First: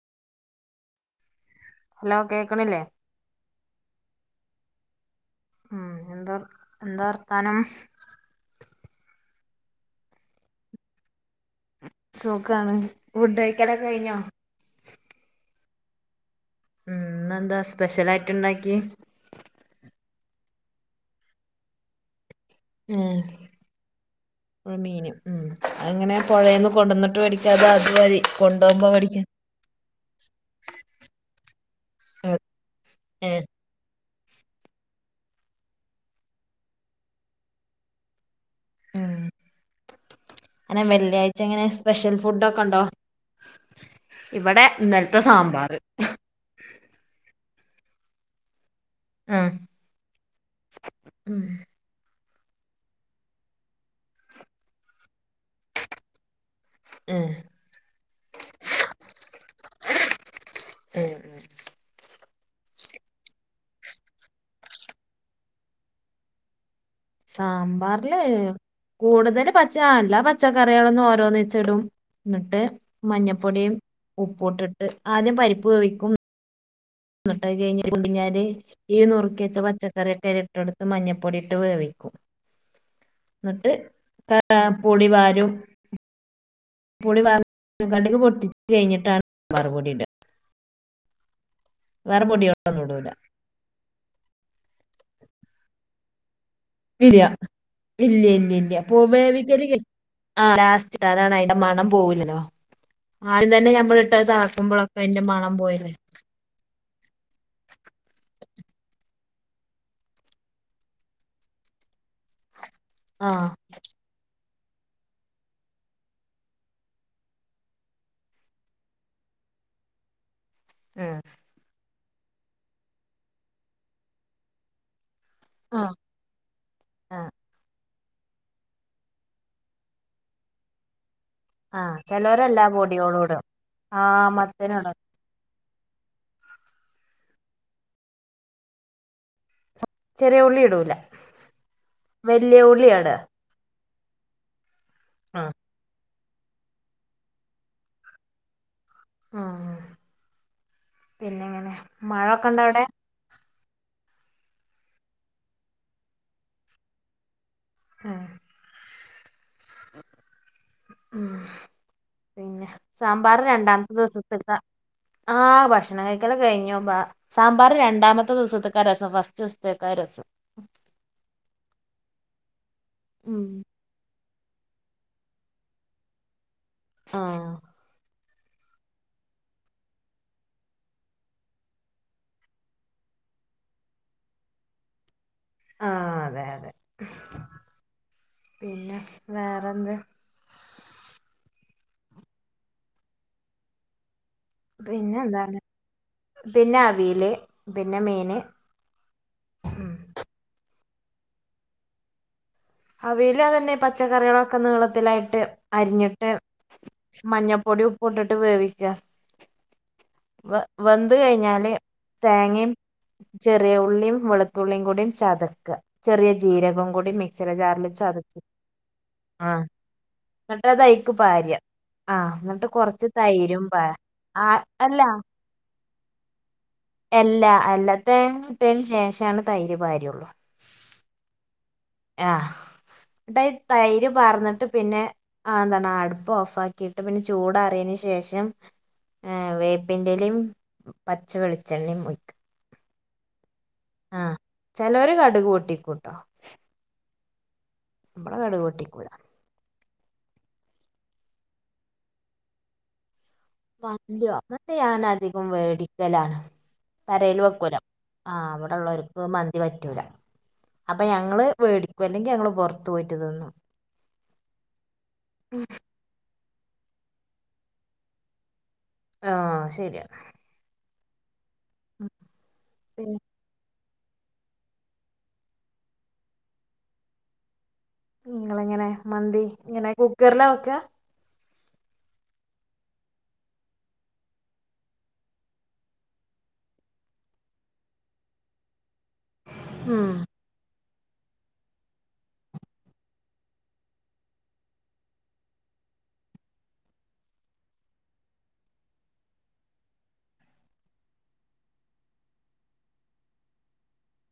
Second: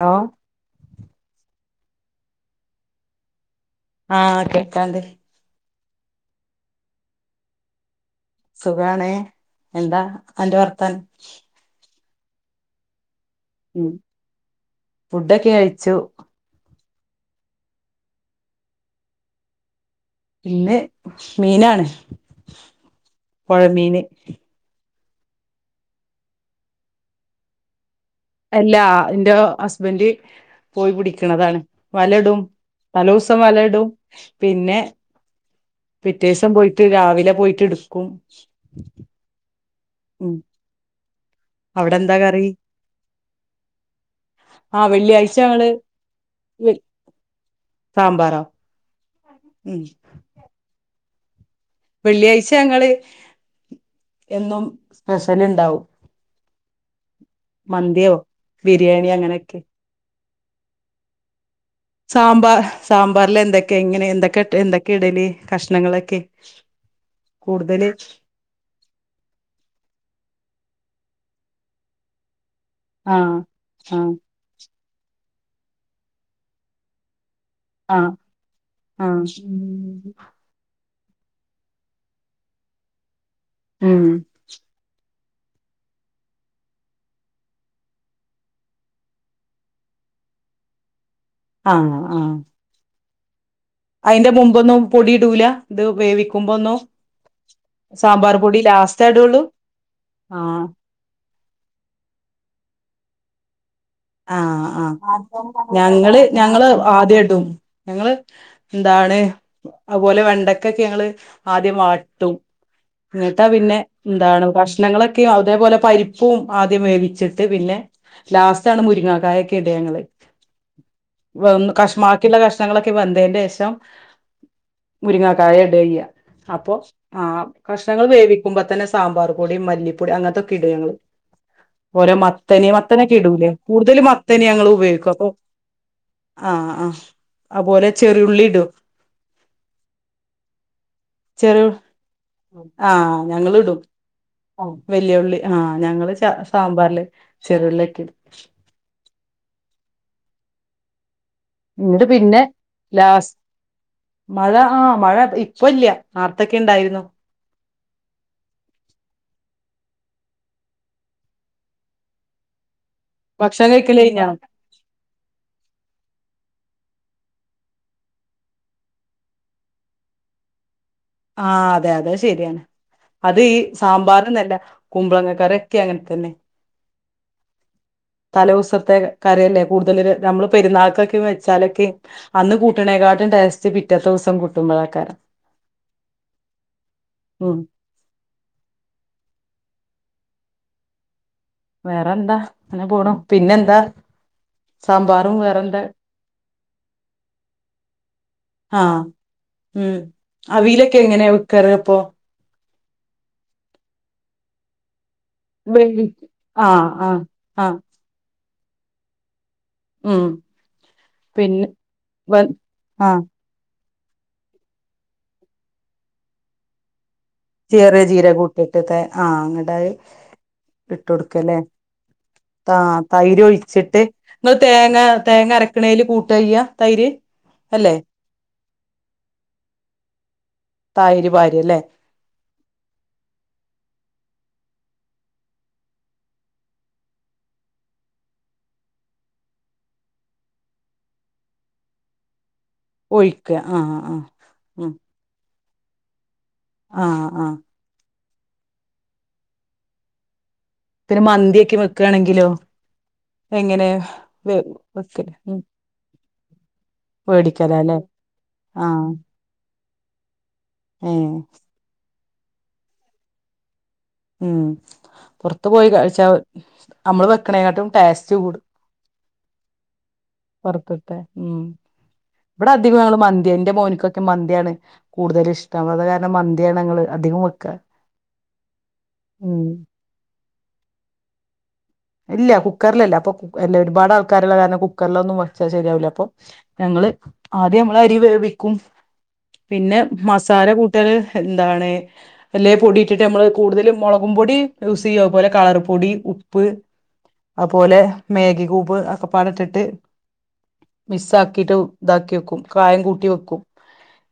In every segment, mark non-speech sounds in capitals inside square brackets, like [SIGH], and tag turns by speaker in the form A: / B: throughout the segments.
A: ഓ
B: hello കേക്ക്ണില്ലേ
A: ആ കേക്കാണ്ട്
B: ഉം എന്താ എന്താ വർത്താനം
A: സുഖാണ് എന്താ അന്റെ വർത്താനം
B: സുഖാണ് ഫുഡ് കഴിക്കലൊക്കെ
A: ഉം
B: കഴിഞ്ഞോ
A: ഫുഡൊക്കെ കഴിച്ചു
B: ഉം ഇന്നെന്താ സ്പെഷ്യൽ ആയിട്ട് ഇണ്ടാക്കിയെ
A: ഇന്ന് മീനാണ്
B: ഏ
A: പുഴമീന്
B: ഇവടെ മീൻ ഉം അങ്ങനെ പൊഴേന്ന് കൊണ്ടന്ന്ട്ട് മേടിക്കാതെ അതു വഴി
A: എല്ലാ
B: കൊണ്ടുപോകുമ്പോ മേടിക്കാ
A: ഇന്റെ ഹസ്ബെന്റ് പോയി പിടിക്ക്ണതാണ് വല ഇടും തലേ ദുവ്സം
B: ഏഹ്
A: വല ഇടും പിന്നെ പിറ്റേസം പോയിട്ട് രാവിലെ പോയിട്ട് ഇട്ക്കും
B: ഉം അങ്ങനെ വെള്ളി ആഴ് ച്ച എങ്ങനെ
A: അവിടെ
B: സ്പെഷ്യൽ
A: എന്താ കറി
B: ഫുഡ് ഒക്കെ ഇണ്ടോ ഇവടെ
A: ആഹ്
B: ഇന്നൽത്തെ
A: വെള്ളിയാഴ്ച
B: സാമ്പാർ
A: സാബറോ
B: ആഹ്
A: ഉം
B: ഉം
A: വെള്ളിയാഴ്ച ഞങ്ങൾ എന്നും സ്പെഷൽ ഇണ്ടാവും
B: ഏ
A: മന്തിയോ ബിരിയാണിയോ അങ്ങനെക്കെ
B: ഉം ഉം
A: സാമ്പാർ സാമ്പാറൽ എന്തൊക്കെയ ഇങ്ങനെ എന്തൊക്കെ എന്തൊക്കെ ഇടല് കഷ്ണങ്ങളൊക്കെ കൂടുതല്
B: സാമ്പാറല്ലേ കൂടുതല് പച്ച അല്ല പച്ചക്കറികളൊന്നും ഓര ഒന്നിച്ച് ഇടും എന്നിട്ട്
A: ആഹ്
B: മഞ്ഞപ്പൊടിയും
A: ആഹ്
B: ഉപ്പു യിട്ടിട്ട് ആദ്യം പരിപ്പ് വേവിക്കും എന്നിട്ട് കഴിഞ്ഞി
A: ആഹ്
B: കുടിഞ്ഞാല് ഈ
A: ആഹ്
B: നുറുക്കി വെച്ച പച്ചക്കറിയെക്കെ അതിൽ ഇട്ട് കെടുത്ത് ത് മഞ്ഞപ്പൊടിയിട്ട് വേവിക്കും എന്നിട്ട്
A: ഉം
B: പൊടി വാരി രും പൊടി വാർ കണ്ടക്ക്ക് പൊട്ടിച്ചു കഴിഞ്ഞിട്ടാണ് വറുപൊടിയിട വേറെ പൊടിയികൊന്നും ഇടൂല
A: അതിന്റെ മുമ്പൊന്നും പൊടി ഇടൂല ഇത് വേവിക്കും
B: ഇല്ല ഇല്ല ഇല്ല
A: പൊടി
B: ഇല്ല പ
A: ലാസ്റ്റ് ഇടുള്ളൂ
B: വേവിക്കല് ആ
A: ആഹ്
B: ലാസ്റ്റ്താണ് അന്റെ മണം പോവില്ലല്ലോ ആദ്യംന്നെ ഞമ്മ
A: ആ ആ ഞങ്ങള് ഞങ്ങള് ആദ്യം ഇടും ഞങ്ങള് എന്താണ് അതുപോലെ വെണ്ടക്കൊക്കെ ഞങ്ങള് ആദ്യം പാട്ടും
B: ആ
A: എന്നിട്ടാ പിന്നെ എന്താണ് കഷ്ണങ്ങളൊക്കെയ അതേപോലെ പരിപ്പും ആദ്യം വേവിച്ചിട്ട് പിന്നെ ലാസ്റ്റ് മുരിങ്ങായക്കെ ഇടിക ഞങ്ങള്
B: ഉം.
A: ഒന്ന് കഷ് ബാക്കിള്ള കഷ്ണങ്ങളൊക്കെ വെന്തേന്റെ ശേഷം മുരിങ്ങാക്കായ ഇടിക
B: ആഹ്
A: ചെയിക അപ്പൊ ആ
B: ആഹ്
A: കഷ് ഞങ്ങൾ വേവിക്കുമ്പോ തന്നെ സാമ്പാർ പൊടി മല്ലിപ്പൊടി അങ്ങനത്തൊക്കെ ഇടും ഞങ്ങൾ
B: ആഹ്
A: ഓരോ
B: ചെലോരെല്ലാ
A: മത്തനി മത്തനൊക്കെ
B: പൊടിയോളും ഇടും
A: ഇടൂലേ കൂടുതൽ
B: ആഹ്
A: മത്തനി ഞങ്ങൾ
B: മത്തനുടും
A: ഉപയോഗിക്കും അപ്പൊ ആ ആ അപോലെ ചെറിയുള്ളിടും
B: ചെറിയ ഉള്ളി ഇടൂല
A: ചെറിയ
B: വല്യ
A: ആ
B: ഉള്ളിയാ ഇടാ
A: ഞങ്ങളും ഇടും ആ വല്യ ഉള്ളി ആഹ് ഞങ്ങള് സാമ്പാറില്ചെറള്ളിയൊക്കെ ഇടും
B: ആ പിന്നെങ്ങനെ
A: എന്നിട്ട് പിന്നെ
B: മഴൊക്കെ ഉണ്ടേ അവിടെ
A: ലാസ്റ്റ് മഴ ആ മഴ ഇപ്പല്ല നാർത്തൊക്കെ ഉണ്ടായിരുന്നു
B: ആ ആ പിന്നെ സാമ്പാർ
A: ഭക്ഷണം
B: രണ്ടാമത്തെ
A: കഴിക്കല് കഴിഞ്ഞോ
B: ദിവസത്തേക്കാ ആ ഭക്ഷണം കഴിക്കല കഴിഞ്ഞുമ്പാ സാമ്പാർ രണ്ടാമത്തെ ദിവസത്തേക്കാ രസം ഫസ്റ്റ് ദിവസത്തേക്ക രസം
A: ആ അതെ അതെ ശരിയാണ് അത്
B: ഉം
A: ഈ സാമ്പാർ ല്ല കുമ്പളങ്ങ കറിറൊക്കെ അങ്ങനെ തന്നെ
B: ആ
A: തലേ ദിവസത്തെ കാര്യല്ലേ കൂടുതൽ നമ്മള് പെരുന്നാൾക്കൊക്കെ വെച്ചാലൊക്കെ അന്ന് കൂട്ടണേക്ക ടേസ്റ്റ് പിറ്റെത്തെ ദിവസം കറുട്ടുമ്പോളെക
B: അതെ അതെ
A: ഉം
B: എന്തോ
A: വേറെ എന്താ അങ്ങനെ പോണുപിന്നെന്താ
B: പിന്നെ എന്താ പിന്നെ അവിയല് പിന്നെ മീന്
A: ആ ഉം അവയിലൊക്കെ എങ്ങനെയാ വെക്കാറ് അപ്പൊ
B: അവിയൽ അത് തന്നെ പച്ചക്കറികളൊക്കെ നീളത്തി അരി
A: വേ
B: അരിഞ്ഞിട്ട്
A: ആ ആ ആ
B: മഞ്ഞപ്പൊടി ഉപ്പ്ട്ടിട്ട് വേവിക്ക
A: ഉം
B: വ വെന്ത്
A: പിന്നെ
B: കഴിഞ്ഞാല്
A: വ
B: തേങ്ങയും
A: ആ
B: ചെറിയ ഉ ഉള്ളിയും വെളുത്തുള്ളിയും കൂടെ ചതക്ക ചെറിയ ജീരകം കൂടി മി
A: ചെറിയ ജീരകം കൂട്ടിട്ട് ആഹ് അങ്ങട്ട
B: എന്നിട്ട് അത് അയിക്ക് പാര്യ
A: ഇട്ടൊടുക്കല്ലേ
B: ആഹ് എന്നിട്ട്
A: ആ
B: കൊറച്ച്
A: തൈര്
B: തൈരും പാ
A: ഒഴിച്ചിട്ട്
B: ആ
A: നിങ്ങൾ തേങ്ങ
B: അല്ല
A: തേങ്ങ അരക്കണേൽ കൂട്ട്യ്യ
B: എല്ലാ എല്ലാത്ത മുട്ടിയതിന് ശേഷമാണ് തൈര് ഭാര്യുള്ളു
A: തൈയര് ഭാര്യയല്ലേ
B: ആഹ് [UNINTELLIGIBLE] തൈര് പാറ്ന്ന്ട്ട് പിന്നെ ആഹ് എന്താന്നാ ആഹ് അട്പ്പ് ഓഫാക്കീട്ട് പിന്നെ ചൂടാറിയേന് ശേഷം ഏഹ് വേപ്പിന്റലിം ഉം പച്ചവെളിച്ചെണ്ണിം ഒഴിക്കാ
A: ഒഴി
B: ആഹ് ചെലോര് കടുക് പൊട്ടിക്കുട്ടോ
A: ആഹ് ആഹ്
B: ഇവടെ കടുക്ക് പൊട്ടിക്കൂല
A: പിന്നെ മന്തിയൊക്ക്യേ വെക്കാണെങ്കിലോ എങ്ങനെ
B: [UNINTELLIGIBLE]
A: വെ
B: ഞാൻ
A: വെക്കല്
B: അധികോം
A: ഉം
B: വേടിക്കലാണ് പേരെല് വക്കൂല
A: വേടിക്കലാല്ലേ
B: ആ
A: ആ
B: അവിടെള്ളോര്ക്ക് മന്തി പറ്റൂ റ്റൂലാ അപ്പൊ
A: ഏ
B: ഞങ്ങള് വേടിക്കും അല്ലെങ്കില് ഞങ്ങള് പൊർത്ത് പോയ്റ്റ്തിന്നും
A: ഉം പൊർത്ത് പോയി കഴിച്ചാ നമ്മള് വെക്കണേക്കാട്ടും ടേസ്റ്റ് കൂടും
B: ആഹ് ശരിയാ
A: പൊർത്ത്തേ
B: ഉം
A: ഇവിടെ അധികം ഞങ്ങള് മന്തിന്നേ ന്റെ മോന്ക്കൊക്കെ മന്തിയാണ് കൂടുതലും ഇഷ്ടം അത് കാരണം മന്തിയാണ് ഞങ്ങള് അധികം വെക്കാ
B: ഉം ങ്ങളെങ്ങനെ മന്തി
A: ഉം
B: ഇങ്ങനെ കുക്കറിലാ വെക്കാ
A: ഇല്ല കുക്കറിലല്ല അപ്പൊ എല്ല ഒരുപാട് ആൾക്കാര്ള്ള കാരണം കുക്കറിലൊന്നും വെച്ചാ ശരിയാവില്ല അപ്പൊ ഞങ്ങ ള് ആദ്യം നമ്മള് അരിവേവിക്കും പിന്നെ
B: ഉം
A: മസാല ക്കൂ ട്ടൽ എന്താണ് എല്ലേ പൊടിയിട്ടിട്ട് നമ്മള് കൂടുതലും മൊളകും പൊടി യൂസ് ചെയ്യും കളർ പൊ ടി ഉപ്പ് അതുപോലെ മേഗീ ക്യൂബ് അതൊക്കെപ്പാടെ ഇട്ടിട്ട് മിസ്സാക്കിട്ട് ഇതാക്കി വെക്കും കായം കൂട്ടി വെക്കും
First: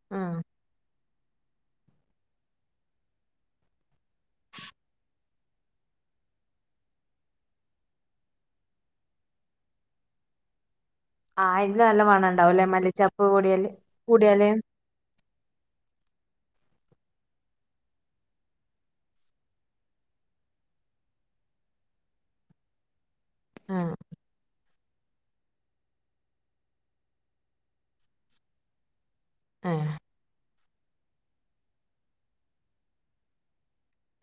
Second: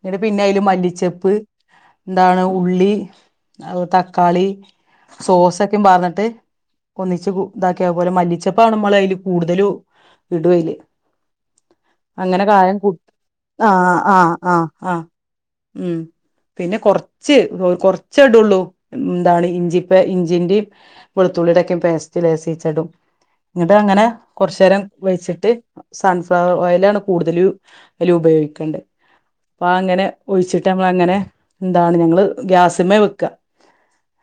A: ഇന്നിട്ട്
B: ഉം
A: പിന്നയ്ല് മല്ലിച്ചപ്പ് എന്താണ് ഉള്ളി അഹ് ത ക്കാളി സോസൊക്കെ പാർന്നിട്ട് ഒന്നിച്ച് ക്കൂ ഇതാക്കിയ അതുപോലെ മല്ലിച്ചപ്പണ് മ്മള് അയ്ല് കൂടുതലും ഇടുഅയ്ല്
B: ആ അയില് നല്ല മണം
A: അങ്ങനെ
B: ഉണ്ടാവുംല്ലേ
A: കായം ക്കൂ
B: മല്ലിച്ചപ്പ് കൂടിയാല്
A: ആഹ് ആഹ്
B: കൂടിയാല്
A: ആഹ് ആഹ് ഉം പിന്നെ കൊർച്ച് കൊർച്ചെടുള്ളൂ എന്താണ് ഇഞ്ചിപ്പേ ഇഞ്ചിന്റിം വെളുത്തുള്ളി തൊക്കിം പേസ്റ്റ് ലേസീച്ചെടും
B: ആ
A: ന്നിട്ടങ്ങനെ കൊർച്ചേരം വെിച്ചിട്ട് സൺഫ്ലവർ ഓയിലാണ് കൂടുതലും അതില് ഉപയോഗിക്കേണ്ടത് അപ്പൊ
B: ആ
A: അങ്ങനെ ഒഴിച്ചിട്ട് ന്നിട്ടമ്മളങ്ങനെ എന്താണ് ഞങ്ങള് ഗ്യാസിമ്മേ വെക്കാ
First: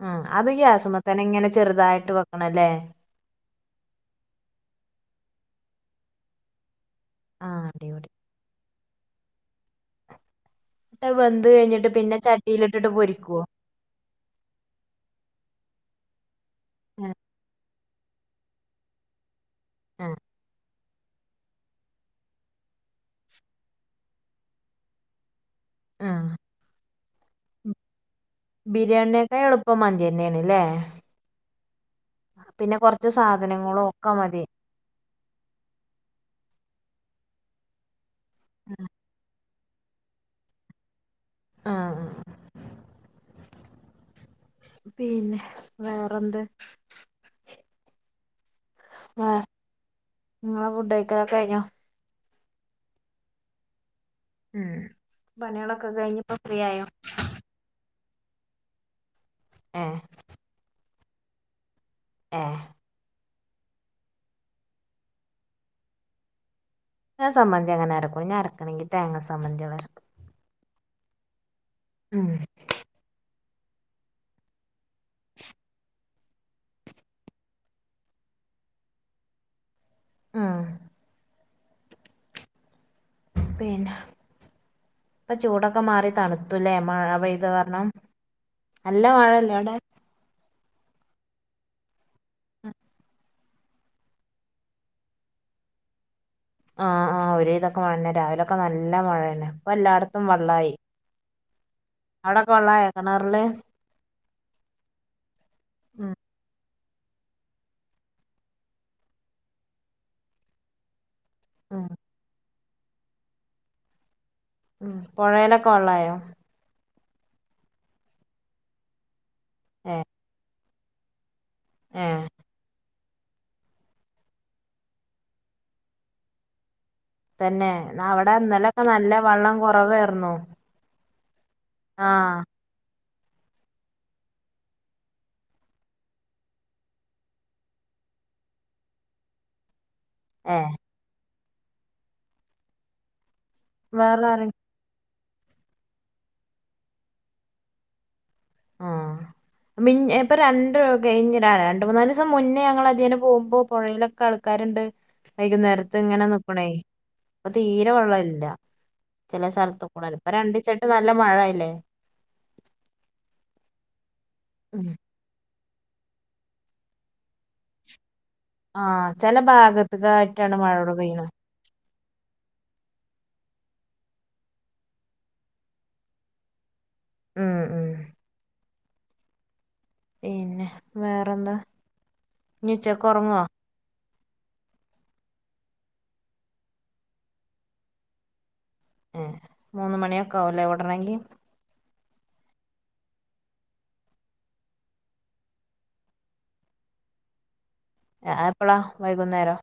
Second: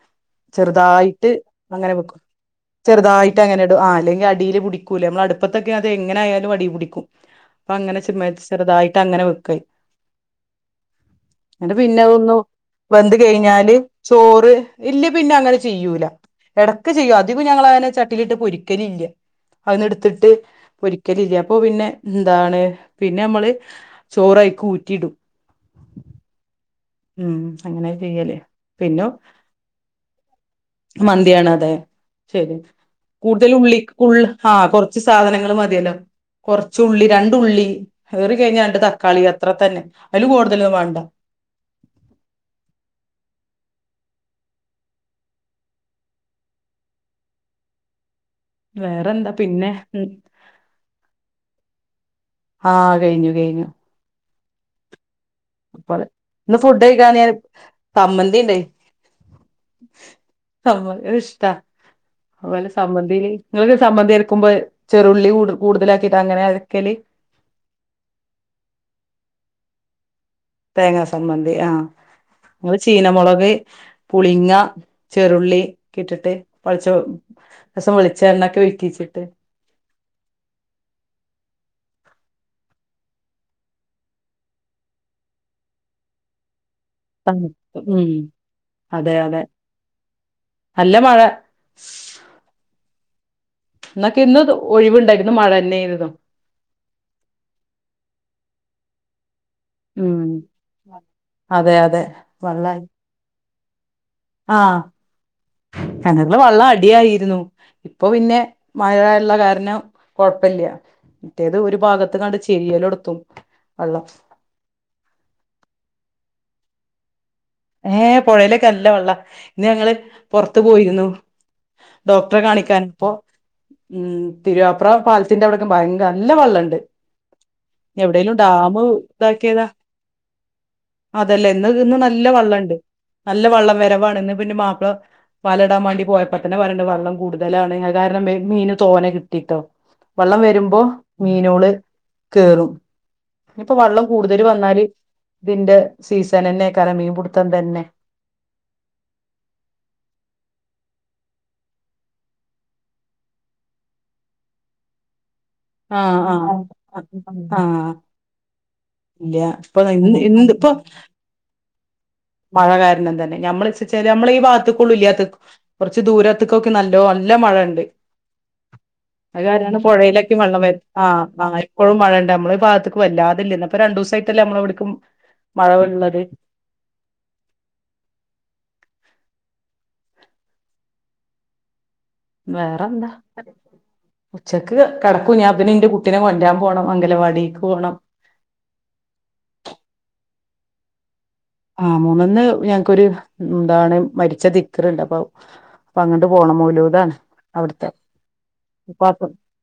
B: ഉം അത് ഗ്യാസുമത്തന്നെ ഇങ്ങനെ ചെറുതായിട്ട് വെക്കണല്ലേ
A: ആയിറ്റ് അങ്ങനെ ഇടും ആഹ് അല്ലെങ്കി അടിയിൽ പിടിക്കൂല്ലേ നമ്മള അടുപ്പത്തൊക്കെ അ എങ്ങന ആയാലും അടിൽ പിടിക്കും
B: ആ
A: അപ്പൊ അങ്ങനെ
B: അടിപൊളി
A: [UNINTELLIGIBLE] ചെറുതായിട്ട് അങ്ങനെ വെക്കായ്
B: ട്ട് വെന്ത്
A: എന്നിട്ട്
B: കഴിഞ്ഞിട്ട് പിന്നെ
A: പിന്നെതൊന്നു
B: ചട്ടിയിലിട്ടിട്ട്
A: വെന്ത്
B: പൊരിക്കുവോ
A: കയിഞ്ഞാല് ചോറ് ഇല്ല പിന്നെ അങ്ങനെ ചെയ്യൂല എടക്ക് ചെയ്യും അത് ഞങ്ങളങ്ങനെ ചട്ടീലിട്ട് പൊരിക്കലില്ല അത് ന്ന് എടുത്തിട്ട് പൊരിക്കലില്ല അപ്പൊ പിന്നെ എന്താണ് പിന്നെ നമ്മള് ചോറയിക്ക് ഊറ്റിടും
B: ആഹ്
A: ഉം അങ്ങനാ ചെയ്യല് പിന്നെ
B: ബിരിയാണിനേക്കാൾ എളുപ്പം മന്തി തന്നെയാണ്ല്ലേ
A: മന്തിയാണ് അതെ ശരി
B: പിന്നെ കൊറച്ച്
A: കൂടുതൽ ഉള്ളി
B: സാധനങ്ങളും ഒക്കെ
A: ഉള്ള്
B: മതി
A: ആഹ് കൊറച്ച് സാധനങ്ങൾ മതിയല്ലോ കൊറച്ച് ഉള്ളി രണ്ടുള്ളി ഏറി കഴിഞ്ഞാ രണ്ട് തക്കാളി അത്ര തന്നെ അതില് കൂടുതലൊന്നും വേണ്ട
B: ആഹ് ആഹ് ആഹ് പിന്നെ വേറെന്ത് ആ
A: വേറെന്താ പിന്നെ
B: നിങ്ങളെ ഫുഡ് കഴിക്കലൊക്കെ കഴിഞ്ഞോ
A: ആഹ് കയിഞ്ഞു കയിഞ്ഞു
B: ഉം പണികളൊക്കെ കഴിഞ്ഞിപ്പോ ഫ്രീ ആയോ?
A: സമ്മന്തിയിണ്ടേ
B: എഹ്
A: ഇഷ്ടാ അതുപോലെ സമന്തിയില് നിങ്ങൾക്ക് സംന്ം എടുക്കുമ്പോ ചെറുള്ളി കൂടുലാക്കിട്ട് അങ്ങന
B: ഞാ സംബന് അങ്ങനെ ഇക്കും ഞാ ഇറക്കണെങ്കി തേങ്ങ സംന്തി ഇരക്കും
A: തേങ്ങാ സംമ്മന്തി ആഹ
B: ഉം
A: നള് ചീനമുളക് പുളിങ്ങ ചെരുളി ഒ ഇട്ടിട്ട് പളിച്ച രസം വെളിച്ചണൊക്കെ വക്കിച്ചിട്ട്
B: ആഹ പിന്നെ ഇപ്പൊ ചൂടൊക്കെ മാറി തണുത്തലേ
A: ഉ
B: നല്ല
A: അതെ അതെ
B: മഴയല്ലേ അവിടെ
A: നല്ല മഴ എന്നൊക്കെ ഇന്ന് ഒഴിവുണ്ടായിരുന്നു മഴ തന്നെയത
B: ആഹ ആ ഒ ഇതൊക്കെ മഴ തന്നെ രാവിലൊക്കെ നല്ല മഴ തന്നെ ഇപ്പൊ
A: ഉം
B: എല്ലാടത്തും വെള്ളായി
A: അതെ അതെ
B: അവിടൊക്കെ
A: വെള്ളായി
B: വെള്ളായോ കെണറില്?
A: ആഹ്
B: ഉം
A: ഞങ്ങക്ക് വെള്ള അടി അടി ആയിരുന്നു ഇപ്പൊ പിന്നെ മഴള്ള കാരണം കൊഴപ്പല്ല മറ്റേത് ഒരു
B: ഉം
A: ഭാഗത്ത് കാണ്ട് ചെരിയല് ഒടത്തും വെള്ളം
B: ഉം പൊഴേലൊക്കെ വെള്ളായോ
A: ഏഹ് പൊഴേലൊക്കെ നല്ല വെള്ളാ ഇന്ന് ഞങ്ങള്
B: ഏഹ്
A: പൊറത്ത് പോയിരുന്നു
B: ഏഹ്
A: ഡോക്ടറെ കാണിക്കാന് അപ്പം ഉം തിരുവാപ്ര പാലത്തിന്റെ അവിടെക്ക് ഭയങ്ക നല്ല വെള്ളണ്ട്
B: തന്നെ ന്ന അവിടെ
A: എവിടേലും ഡാം
B: ഇന്നലൊക്കെ നല്ല വള്ളം
A: ഇതാക്കിയതാ
B: കുറവേർന്നു.
A: അതല്ലേ ഇന്ന് ഇന്ന് നല്ല വള്ളംണ്ട് നല്ല വള്ളം വരവാണ് ഇന്ന് പിന്നെ മാപ്പള വലടാൻ വേണ്ടി പോയപ്പോ തന്നെ പറയണ്ട്‌ വെള്ളം കൂടുതലാണ് അത് കാരണംബേ മീന് തോനെ കിട്ടിട്ടൊ. വള്ളം
B: ഏഹ്
A: വരുമ്പോ മീനോള് കേറും ഇനി ഇപ്പൊ വള്ളം
B: വേറെ
A: കൂടുതൽ
B: ആരെ
A: വന്നാല് ഇതിന്റെ സീസനെനെ. ക്കാരൻ മീൻപുടുത്തം തന്നെ.
B: മിഞ്ഞെ ഇപ്പൊ രണ്ട് കഴിഞ്ഞെര രണ്ട് മൂന്നാല് ദിവസം മുന്നേ ഞങ്ങൾ അതിയേനെ പോമ്പോ പുഴീലൊക്കെ ആൾ ക്കാര്ണ്ട് വൈകുന്നേരത്ത്
A: ആഹ്
B: ഇങ്ങനെ
A: ആഹ്
B: നിപ്പനെ ഇപ്പൊ
A: ആഹ്
B: തീരെ വെള്ള ഇല്ല
A: ഇല്ല
B: ചെല
A: ഇപ്പൊ
B: സ്ഥലത്ത് കൂടെള്ളു
A: ഇന്ന്
B: ഇപ്പൊ
A: ഇന്ന്
B: രണ്ടീസായിട്ട് നല്ല മഴായില്ലേ.
A: മഴ കാരണം തന്നെ. ഞമ്മള്ച്ച്ച്ചാല് ഞമ്മളെ ഈ ഭാത്തുക്കുള്ളൂ ഇല്ലാത്തത് കുറച്ച് ദൂരത്ത്ക്കൊക്കെ നല്ലോ നല്ല മഴണ്ട്.
B: ആഹ് ചെല
A: അത് കാരണാണ്
B: ഭാഗത്ത്ക്കാ
A: പുഴയിലൊക്കെ വെള്ളം വരും ആഹ് ആഹ് എപ്പഴും മഴണ്ട് നമ്മള ഈ ഭാഗത്ത്ക്ക് വല്ലാതില്ല ഇന്നപ്പൊ രണ്ടൂസായിട്ടല്ലെ നമ്മളെവിട്ക്കും മഴവ്ള്ളത്
B: ഉം ഉം പിന്നെ വേറെന്താ ഇനി
A: വേറെ
B: ഉച്ചക്ക്
A: എന്താ
B: ഉറങ്ങുവോ
A: അതെ ഉച്ചക്ക് കിടക്കും ഞാൻ പിന്നെ ഇന്റെ കുട്ടിനെ കൊണ്ടരാൻ പോണം അങ്കല വാടീക്ക് പോണം
B: ഏഹ് മൂന്ന് മണിഓക്കെ ആവുല്ലേ വിടണെങ്കി.
A: ആഹ് മൂന്നൊന്ന് ഞങ്ങക്കൊരു എന്താണ് മരിച്ച ദിക്ക്ർ ഇണ്ട് അപ്പൊ അപ്പൊ അങ്ങട്ട് പോണം മൗലൂതാണ് അവിടുത്തെ
B: എപ്പളാ
A: ഉപാപ്പ
B: വൈകുന്നേരോ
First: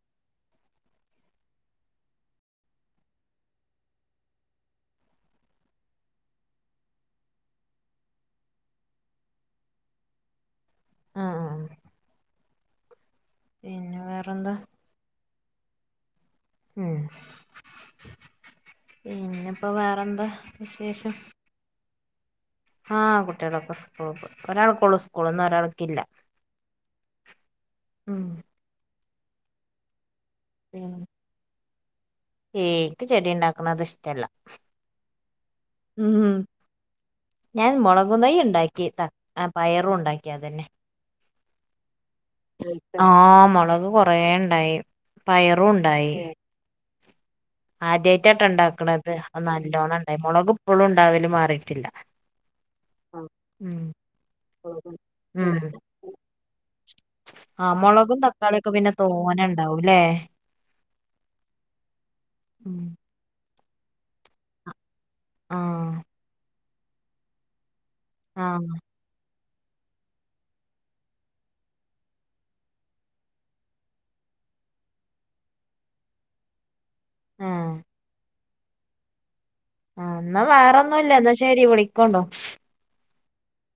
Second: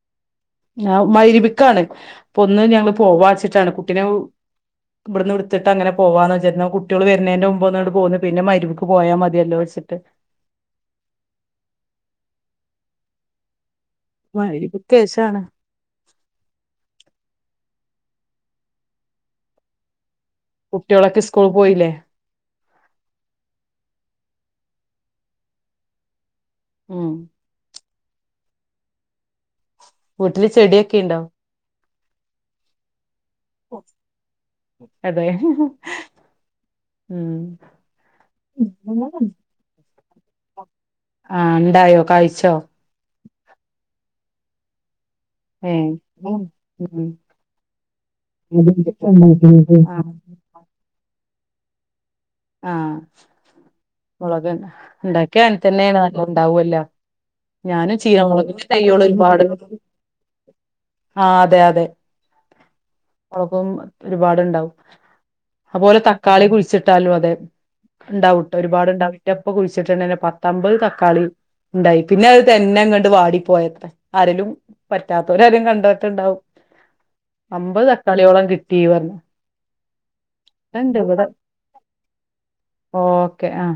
A: ഞാവു മഗ്രിബിക്കാണ് അപ്പൊ ഒന്ന് ഞങ്ങള് പോവാ വെച്ചിട്ടാണ് കുട്ടിനെ ഇവിടുന്ന് ഉടുത്തിട്ട് അങ്ങനെ പോവാന്ന് വിചാരിച് ന്ന കു കുട്ടിയൊൾ വര്നേന്റെ മുമ്പ് ഒന്നങ്ങട്ട് പോന്ന് പിന്നെ മഗ്രിബിക്ക് പോയാ മതിയല്ലോ വെച്ചിട്ട്
B: ആ ആ ആഹ് പിന്നെ വേറെന്താ
A: മഗ്‌രിബ്ക്കേഷാണ്
B: ഉം പിന്നെപ്പോ വേറെന്താ വിശേഷം
A: കുട്ടികളൊക്കെ സ്കൂൾ പോയില്ലേ
B: ആഹ് കുട്ടികളൊക്കെ സ്കൂൾക്ക് ഒരാൾക്കൊള്ളൂ സ്കൂള് ഇന്നൊരാൾക്കില്ല
A: ഉം
B: ഉം
A: വീട്ടില് ചെടിയൊക്കെ ഇണ്ടൊ
B: ഏ ഇൻക് ചെടി ഇണ്ടാക്ക്ണത് ഇഷ്ടല്ല
A: അതെ
B: ഉം
A: ഉം
B: ഞാൻ മുളകും തയ്യ്ണ്ടാക്കി ത പയറും ഉണ്ടാക്കി അതന്നെ
A: ആഹ് ഇണ്ടായോ
B: ആഹ് മുളക് കൊറേ ഇണ്ടായി
A: ഏ
B: പയറൂണ്ടായി
A: ഉം
B: ആദ്യയിട്ടാട്ടൊ ഇണ്ടാക്ക്ണത് അത് നല്ലോണം
A: ആ
B: ഉണ്ടായി മുളക് ഇപ്പളും ഇണ്ടാവല് മാറീട്ടില്ല
A: ആഹ് മുളക് ഇണ്ടാക്കിയ
B: ഉം
A: അങ്ങനെത്തന്നെയാണ് നല്ല ഉണ്ടാവൊല്ലോ
B: ആ
A: ഞാനും
B: മുളകും
A: ചീരമുളകിന്റെ
B: തക്കാളിയൊക്കെ പിന്നെ
A: തയ്യോള് ഒരുപാട്
B: തോനെ ഉണ്ടാവൂല്ലേ
A: ആഹ് അതെ അതെ ക്ക ഒരുപാടുണ്ടാവും
B: ആഹ്
A: അതുപോലെ തക്കാളി കുഴിച്ചിട്ടാലോ അതെ ഉണ്ടാവുട്ട്
B: ആഹ്
A: ഒരുപാട്ണ്ടാവട്ടപ്പൊ കുഴിച്ചിട്ടുണ്ടെ പത്തമ്പത് തക്കാളി ഉണ്ടായി പിന്നെ അത് തന്നെ കണ്ട് വാടിപ്പോയത്ര ആരലും പറ്റാത്തവര ആരും കണ്ടട്ടണ്ടാവും
B: ആഹ്
A: അമ്പത് അക്കാളിയോളം കിട്ടീ പറഞ്ഞ
B: എന്നാ വേറെൊന്നുംല്ല എന്നാ ശരി വിളിക്കോണ്ടു
A: ക്കെ ആഹ